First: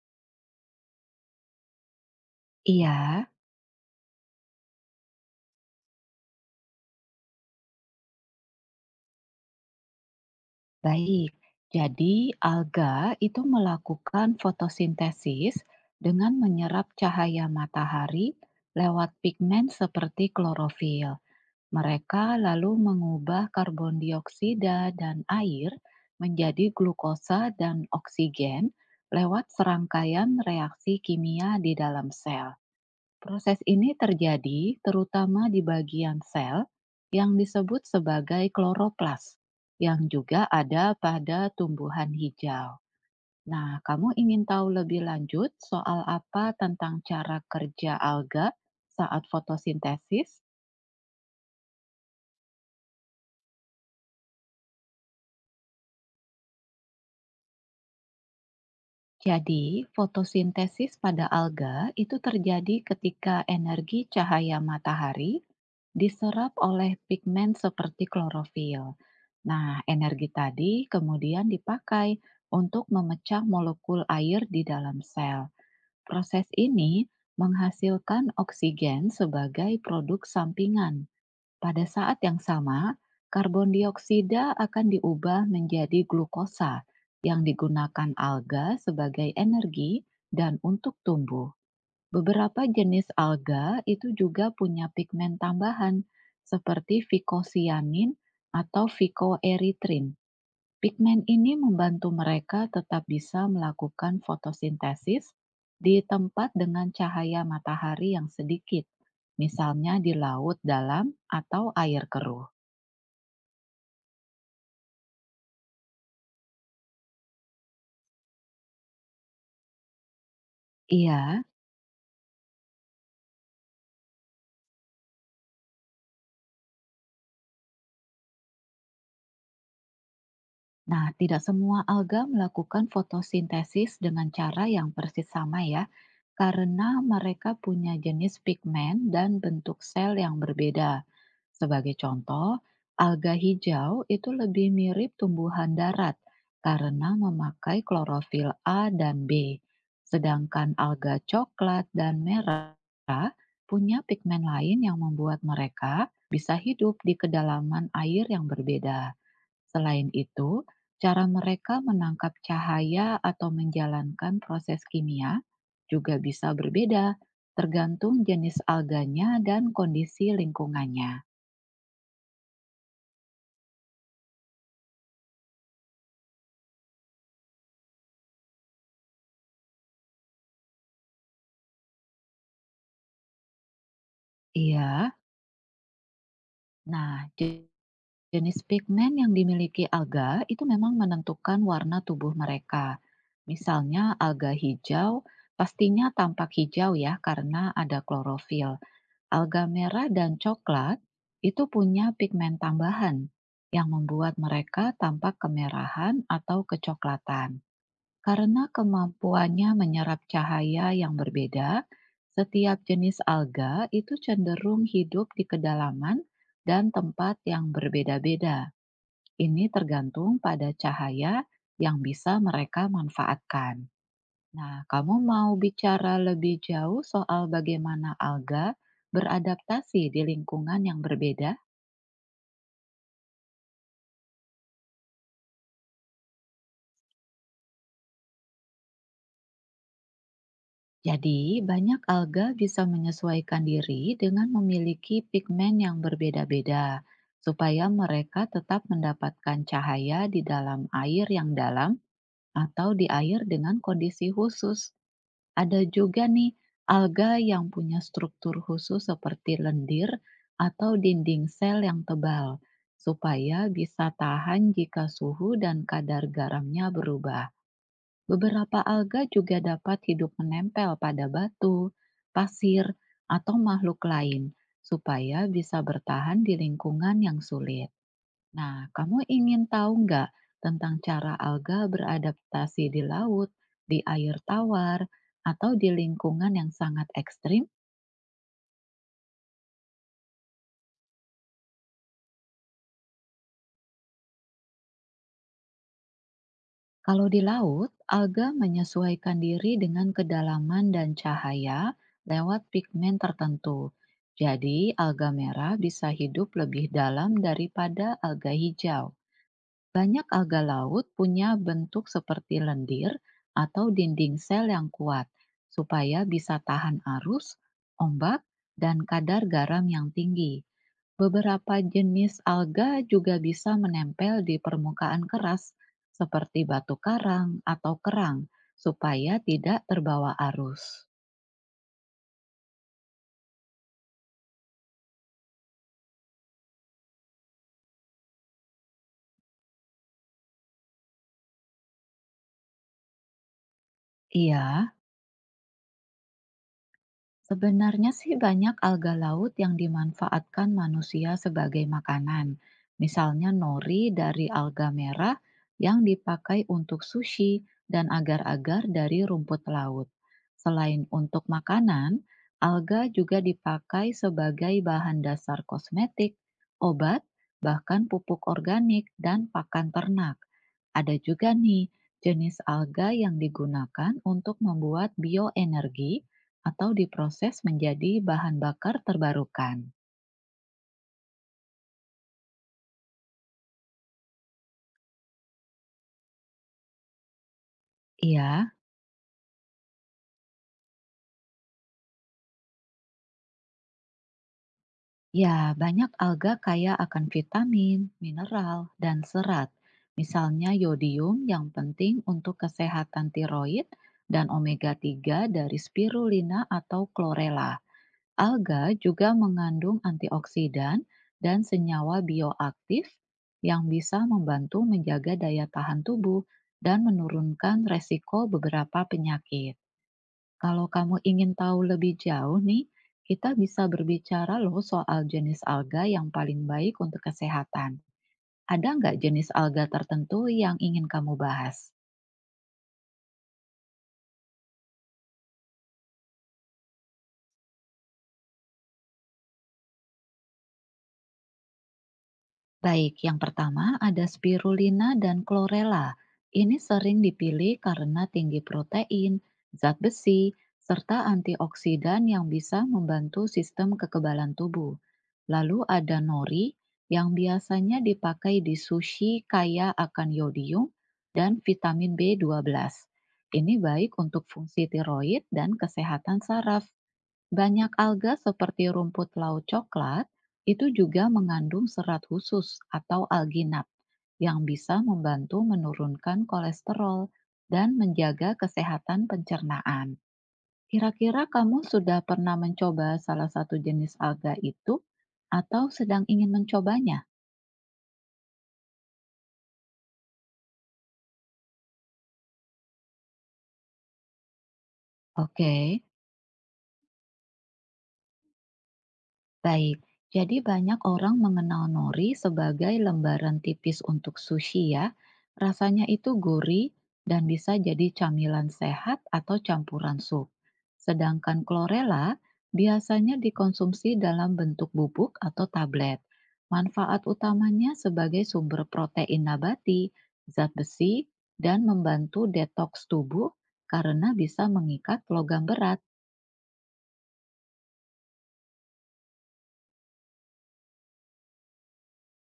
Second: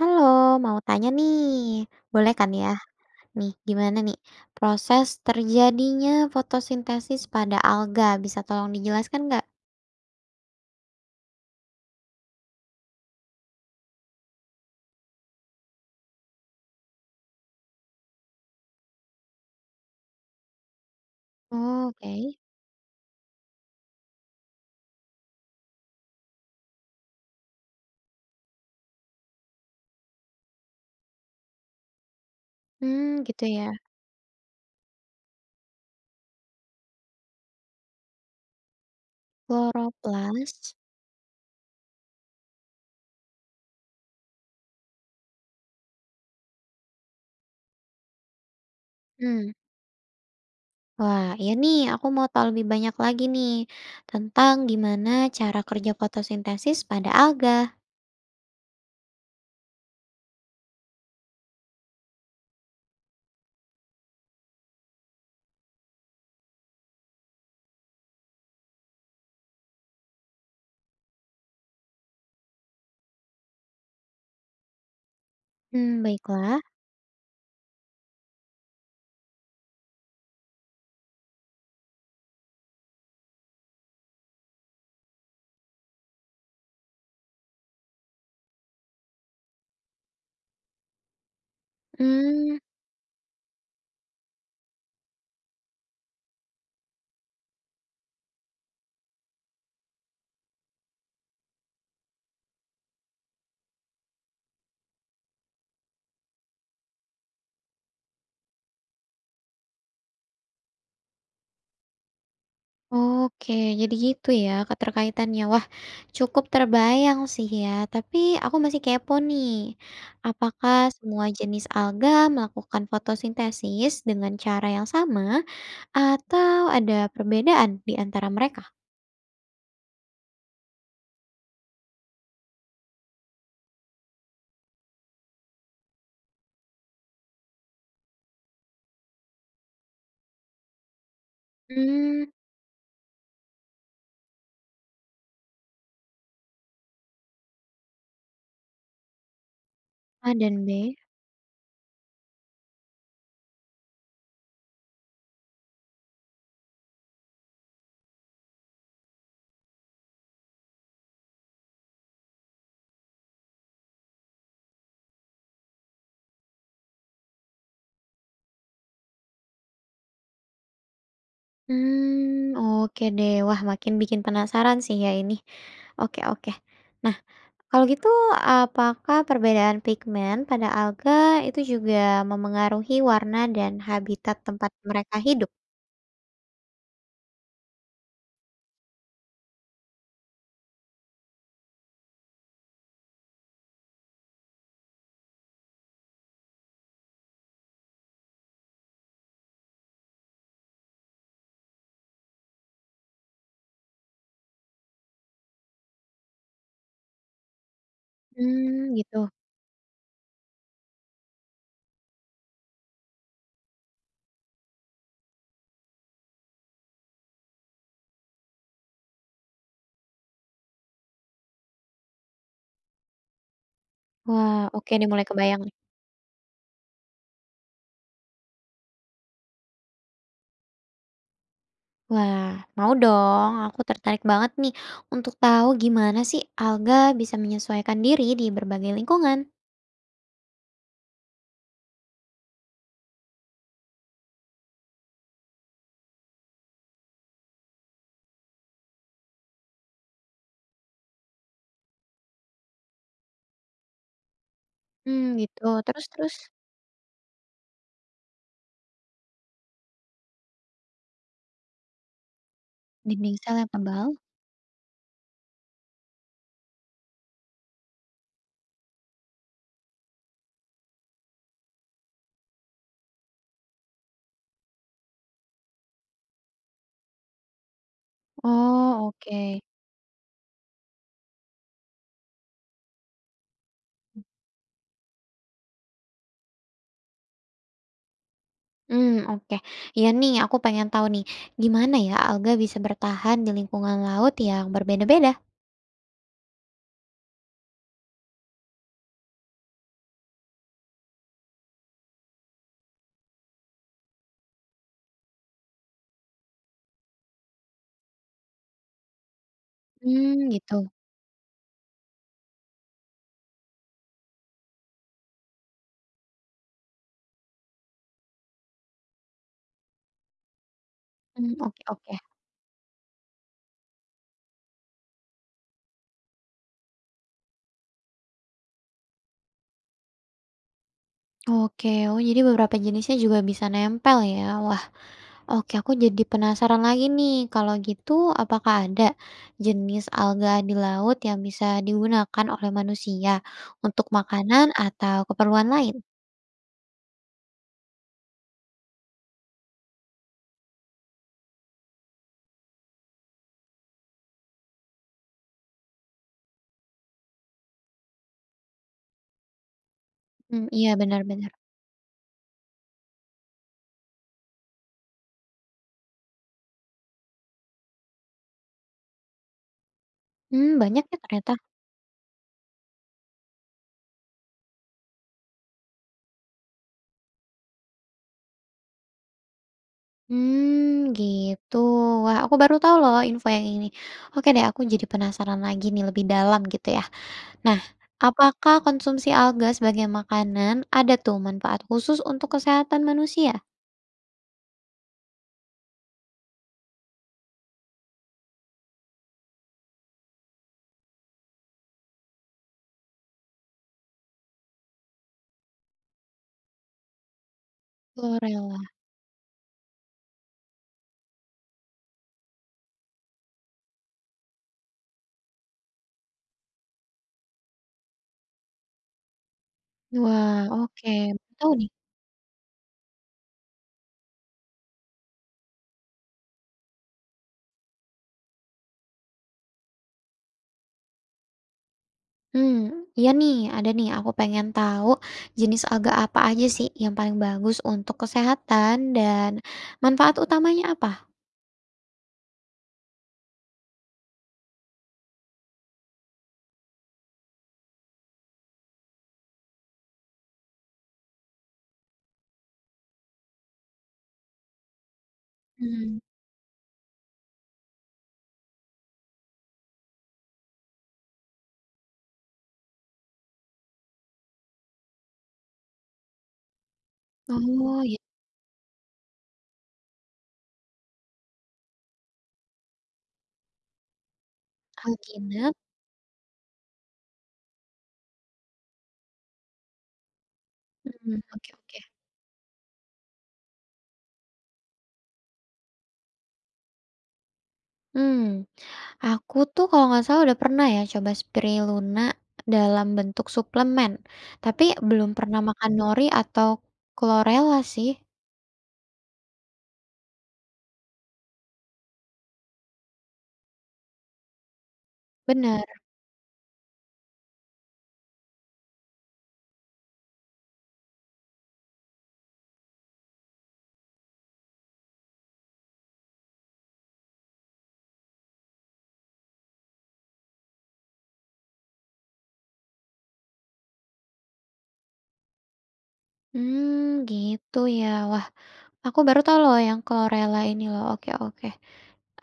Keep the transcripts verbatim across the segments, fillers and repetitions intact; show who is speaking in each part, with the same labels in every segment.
Speaker 1: Halo, mau tanya nih, boleh kan ya?
Speaker 2: Iya,
Speaker 1: Nih, gimana nih proses terjadinya fotosintesis pada alga? Bisa tolong dijelaskan nggak?
Speaker 2: baik. Jadi, alga itu melakukan fotosintesis dengan menyerap cahaya matahari lewat pigmen seperti klorofil.
Speaker 1: Oh,
Speaker 2: Mereka
Speaker 1: oke.
Speaker 2: lalu mengubah karbon dioksida dan air menjadi glukosa dan oksigen lewat serangkaian reaksi kimia di dalam sel.
Speaker 1: Hmm, gitu
Speaker 2: Proses
Speaker 1: ya.
Speaker 2: ini terjadi terutama di bagian sel yang disebut sebagai kloroplas, yang juga
Speaker 1: Kloroplas.
Speaker 2: ada pada tumbuhan hijau. Nah, kamu ingin tahu lebih lanjut soal apa tentang cara kerja alga saat
Speaker 1: Hmm,
Speaker 2: fotosintesis?
Speaker 1: Wah, ya nih, aku mau tahu lebih banyak lagi nih tentang gimana cara kerja fotosintesis pada alga.
Speaker 2: Jadi, fotosintesis pada alga itu terjadi ketika energi cahaya matahari diserap oleh pigmen seperti klorofil. Nah, energi tadi kemudian dipakai untuk memecah molekul air di dalam sel.
Speaker 1: Hmm,
Speaker 2: Proses
Speaker 1: baiklah.
Speaker 2: ini menghasilkan oksigen sebagai produk sampingan pada saat yang sama, karbon dioksida akan diubah menjadi glukosa yang digunakan alga sebagai energi dan untuk tumbuh.
Speaker 1: Hmm.
Speaker 2: Beberapa jenis alga itu juga punya pigmen tambahan seperti vicosianin atau vicoeritrin. Pigmen ini membantu mereka tetap bisa melakukan fotosintesis di tempat dengan cahaya matahari yang sedikit, misalnya di laut dalam atau air keruh.
Speaker 1: Oke, jadi gitu ya keterkaitannya. Wah, cukup terbayang sih ya. Tapi aku masih kepo nih. Apakah semua
Speaker 2: Iya.
Speaker 1: jenis alga melakukan fotosintesis dengan cara yang sama atau ada perbedaan di antara mereka?
Speaker 2: Nah, tidak semua alga melakukan fotosintesis dengan cara yang persis sama ya, karena mereka punya jenis pigmen dan bentuk sel yang berbeda. Sebagai
Speaker 1: Hmm,
Speaker 2: contoh, alga hijau itu lebih mirip tumbuhan darat karena memakai klorofil A dan B,
Speaker 1: A dan
Speaker 2: sedangkan
Speaker 1: B.
Speaker 2: alga coklat dan merah punya pigmen lain yang membuat mereka bisa hidup di kedalaman air yang berbeda. Selain itu, cara mereka menangkap cahaya atau menjalankan proses kimia juga bisa berbeda tergantung jenis alganya dan kondisi lingkungannya.
Speaker 1: Hmm, oke deh. Wah, makin bikin penasaran sih ya ini. Oke, oke. Nah, kalau gitu apakah perbedaan pigmen pada alga itu juga memengaruhi warna dan habitat tempat
Speaker 2: Iya.
Speaker 1: mereka hidup?
Speaker 2: Nah, je- jenis pigmen yang dimiliki alga itu memang menentukan warna tubuh mereka. Misalnya alga hijau pastinya tampak hijau ya karena ada klorofil. Alga merah dan coklat itu punya pigmen tambahan yang membuat mereka tampak kemerahan atau kecoklatan. Karena
Speaker 1: Hmm, gitu.
Speaker 2: kemampuannya menyerap cahaya yang berbeda, setiap jenis alga itu cenderung hidup di kedalaman dan tempat yang berbeda-beda. Ini tergantung pada cahaya yang bisa mereka manfaatkan.
Speaker 1: Wah,
Speaker 2: Nah,
Speaker 1: oke nih
Speaker 2: kamu
Speaker 1: mulai
Speaker 2: mau
Speaker 1: kebayang nih.
Speaker 2: bicara lebih jauh soal bagaimana alga beradaptasi di lingkungan yang berbeda?
Speaker 1: Wah, mau dong, aku tertarik banget nih untuk tahu gimana sih alga bisa menyesuaikan diri di berbagai lingkungan.
Speaker 2: Jadi, banyak alga bisa menyesuaikan diri dengan memiliki pigmen yang berbeda-beda, supaya mereka tetap mendapatkan cahaya di dalam air yang dalam atau di air dengan kondisi khusus.
Speaker 1: Hmm, gitu.
Speaker 2: Ada
Speaker 1: Terus,
Speaker 2: juga
Speaker 1: terus?
Speaker 2: nih alga yang punya struktur khusus seperti lendir atau dinding sel yang tebal,
Speaker 1: Dinding sel
Speaker 2: supaya
Speaker 1: yang
Speaker 2: bisa
Speaker 1: tebal.
Speaker 2: tahan jika suhu dan kadar garamnya berubah. Beberapa alga juga dapat hidup menempel pada batu, pasir, atau makhluk lain, supaya bisa bertahan di lingkungan yang sulit. Nah,
Speaker 1: Oh,
Speaker 2: kamu
Speaker 1: oke.
Speaker 2: ingin tahu nggak tentang cara alga beradaptasi di laut, di air tawar, atau di lingkungan yang sangat ekstrim?
Speaker 1: Hmm, oke. Iya nih, aku pengen tahu nih, gimana ya alga bisa bertahan di lingkungan laut yang berbeda-beda?
Speaker 2: Kalau di laut, alga menyesuaikan diri dengan kedalaman dan cahaya lewat pigmen tertentu. Jadi, alga merah bisa hidup lebih dalam daripada alga hijau. Banyak
Speaker 1: Hmm,
Speaker 2: alga
Speaker 1: gitu.
Speaker 2: laut punya bentuk seperti lendir atau dinding sel yang kuat, supaya bisa tahan arus, ombak, dan kadar garam yang tinggi.
Speaker 1: Hmm,
Speaker 2: Beberapa
Speaker 1: oke, oke.
Speaker 2: jenis alga juga bisa menempel di permukaan keras, seperti batu karang atau kerang, supaya tidak terbawa arus.
Speaker 1: Oke, oh jadi beberapa jenisnya juga bisa nempel ya? Wah, oke aku jadi penasaran lagi nih, kalau gitu apakah ada jenis alga di laut yang bisa digunakan oleh manusia untuk makanan
Speaker 2: Iya.
Speaker 1: atau keperluan lain?
Speaker 2: Sebenarnya sih banyak alga laut yang dimanfaatkan manusia sebagai makanan. Misalnya nori dari alga merah yang dipakai untuk sushi dan agar-agar dari rumput laut.
Speaker 1: Hmm, iya
Speaker 2: Selain
Speaker 1: benar,
Speaker 2: untuk
Speaker 1: benar.
Speaker 2: makanan, alga juga dipakai sebagai bahan dasar kosmetik, obat, bahkan pupuk organik dan pakan ternak.
Speaker 1: Hmm, banyak
Speaker 2: Ada
Speaker 1: ya
Speaker 2: juga
Speaker 1: ternyata.
Speaker 2: nih jenis alga yang digunakan untuk membuat bioenergi atau diproses menjadi bahan bakar terbarukan.
Speaker 1: Hmm, gitu. Wah, aku baru tahu loh info yang ini. Oke deh, aku jadi penasaran lagi nih lebih dalam gitu ya. Nah,
Speaker 2: Iya,
Speaker 1: apakah konsumsi alga sebagai makanan ada tuh manfaat khusus untuk kesehatan manusia?
Speaker 2: ya banyak alga kaya akan vitamin, mineral, dan serat. Misalnya yodium yang penting untuk kesehatan tiroid dan omega tiga dari spirulina atau chlorella.
Speaker 1: Chlorella.
Speaker 2: Alga juga mengandung antioksidan dan senyawa bioaktif yang bisa membantu menjaga daya tahan tubuh dan menurunkan resiko beberapa penyakit.
Speaker 1: Wah,
Speaker 2: Kalau
Speaker 1: oke,
Speaker 2: kamu
Speaker 1: baru
Speaker 2: ingin
Speaker 1: tahu
Speaker 2: tahu
Speaker 1: nih.
Speaker 2: lebih jauh nih, kita bisa berbicara loh soal jenis alga yang paling baik untuk kesehatan. Ada nggak jenis alga tertentu yang ingin kamu bahas?
Speaker 1: Hmm, iya nih, ada nih, aku pengen tahu jenis alga apa aja sih yang paling bagus untuk kesehatan dan manfaat utamanya apa?
Speaker 2: Baik, yang pertama ada spirulina dan chlorella. Ini sering dipilih karena tinggi protein, zat besi, serta antioksidan yang bisa membantu sistem kekebalan tubuh. Lalu
Speaker 1: Hmm.
Speaker 2: ada nori yang biasanya dipakai di sushi kaya akan yodium dan vitamin B dua belas. Ini baik untuk fungsi tiroid dan kesehatan saraf. Banyak
Speaker 1: Oh, ya,
Speaker 2: alga seperti rumput laut coklat itu juga mengandung serat khusus atau alginat yang bisa membantu
Speaker 1: alginat.
Speaker 2: menurunkan kolesterol dan menjaga kesehatan pencernaan.
Speaker 1: Hmm,
Speaker 2: Kira-kira
Speaker 1: oke,
Speaker 2: kamu
Speaker 1: oke.
Speaker 2: sudah pernah mencoba salah satu jenis alga itu atau sedang ingin mencobanya?
Speaker 1: Hmm. Aku tuh kalau nggak salah udah pernah ya coba spirulina dalam bentuk suplemen, tapi belum pernah
Speaker 2: Oke.
Speaker 1: makan nori atau chlorella sih,
Speaker 2: Baik, jadi banyak orang mengenal nori sebagai lembaran tipis untuk sushi ya.
Speaker 1: bener.
Speaker 2: Rasanya itu gurih dan bisa jadi camilan sehat atau campuran sup. Sedangkan chlorella biasanya dikonsumsi dalam bentuk bubuk atau tablet. Manfaat utamanya sebagai sumber protein nabati, zat besi, dan membantu detoks tubuh karena bisa mengikat logam berat.
Speaker 1: Hmm, gitu ya. Wah, aku baru tahu loh yang chlorella ini loh. Oke, oke.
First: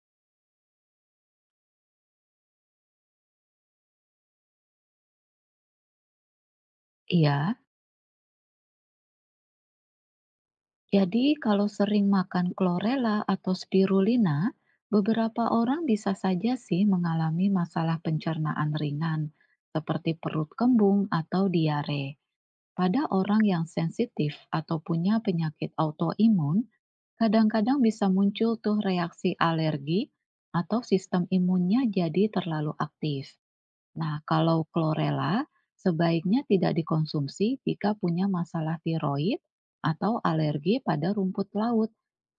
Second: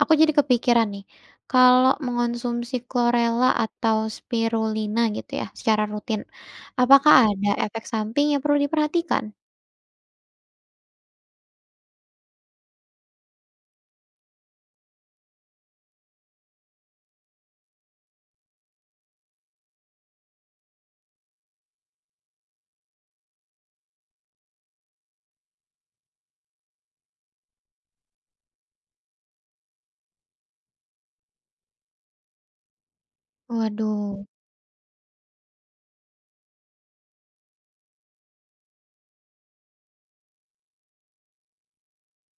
Speaker 1: Aku jadi kepikiran nih, kalau mengonsumsi chlorella atau spirulina gitu ya secara rutin, apakah ada
Speaker 2: Iya.
Speaker 1: efek samping yang perlu diperhatikan?
Speaker 2: Jadi, kalau sering makan chlorella atau spirulina, beberapa orang bisa saja sih mengalami masalah pencernaan ringan, seperti perut kembung atau diare. Pada orang yang sensitif atau punya penyakit autoimun, kadang-kadang bisa muncul tuh reaksi alergi atau sistem imunnya jadi terlalu aktif. Nah,
Speaker 1: Waduh.
Speaker 2: kalau chlorella sebaiknya tidak dikonsumsi jika punya masalah tiroid atau alergi pada rumput laut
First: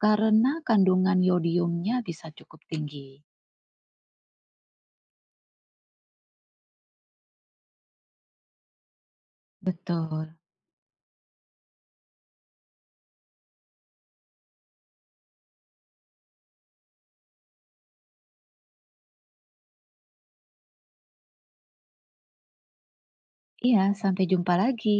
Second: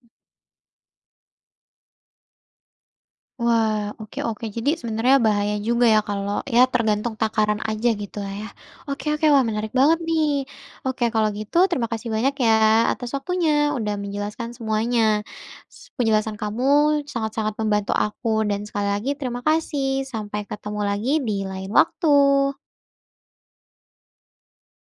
Speaker 2: karena kandungan yodiumnya bisa cukup tinggi.
Speaker 1: Wah, oke, oke. Jadi sebenarnya bahaya juga ya kalau ya tergantung takaran aja gitu lah ya. Oke, oke, wah menarik banget
Speaker 2: Betul.
Speaker 1: nih. Oke, kalau gitu terima kasih banyak ya atas waktunya udah menjelaskan semuanya. S- Penjelasan kamu sangat-sangat membantu aku dan sekali lagi terima kasih. Sampai ketemu lagi di lain waktu.
Speaker 2: Iya, sampai jumpa lagi.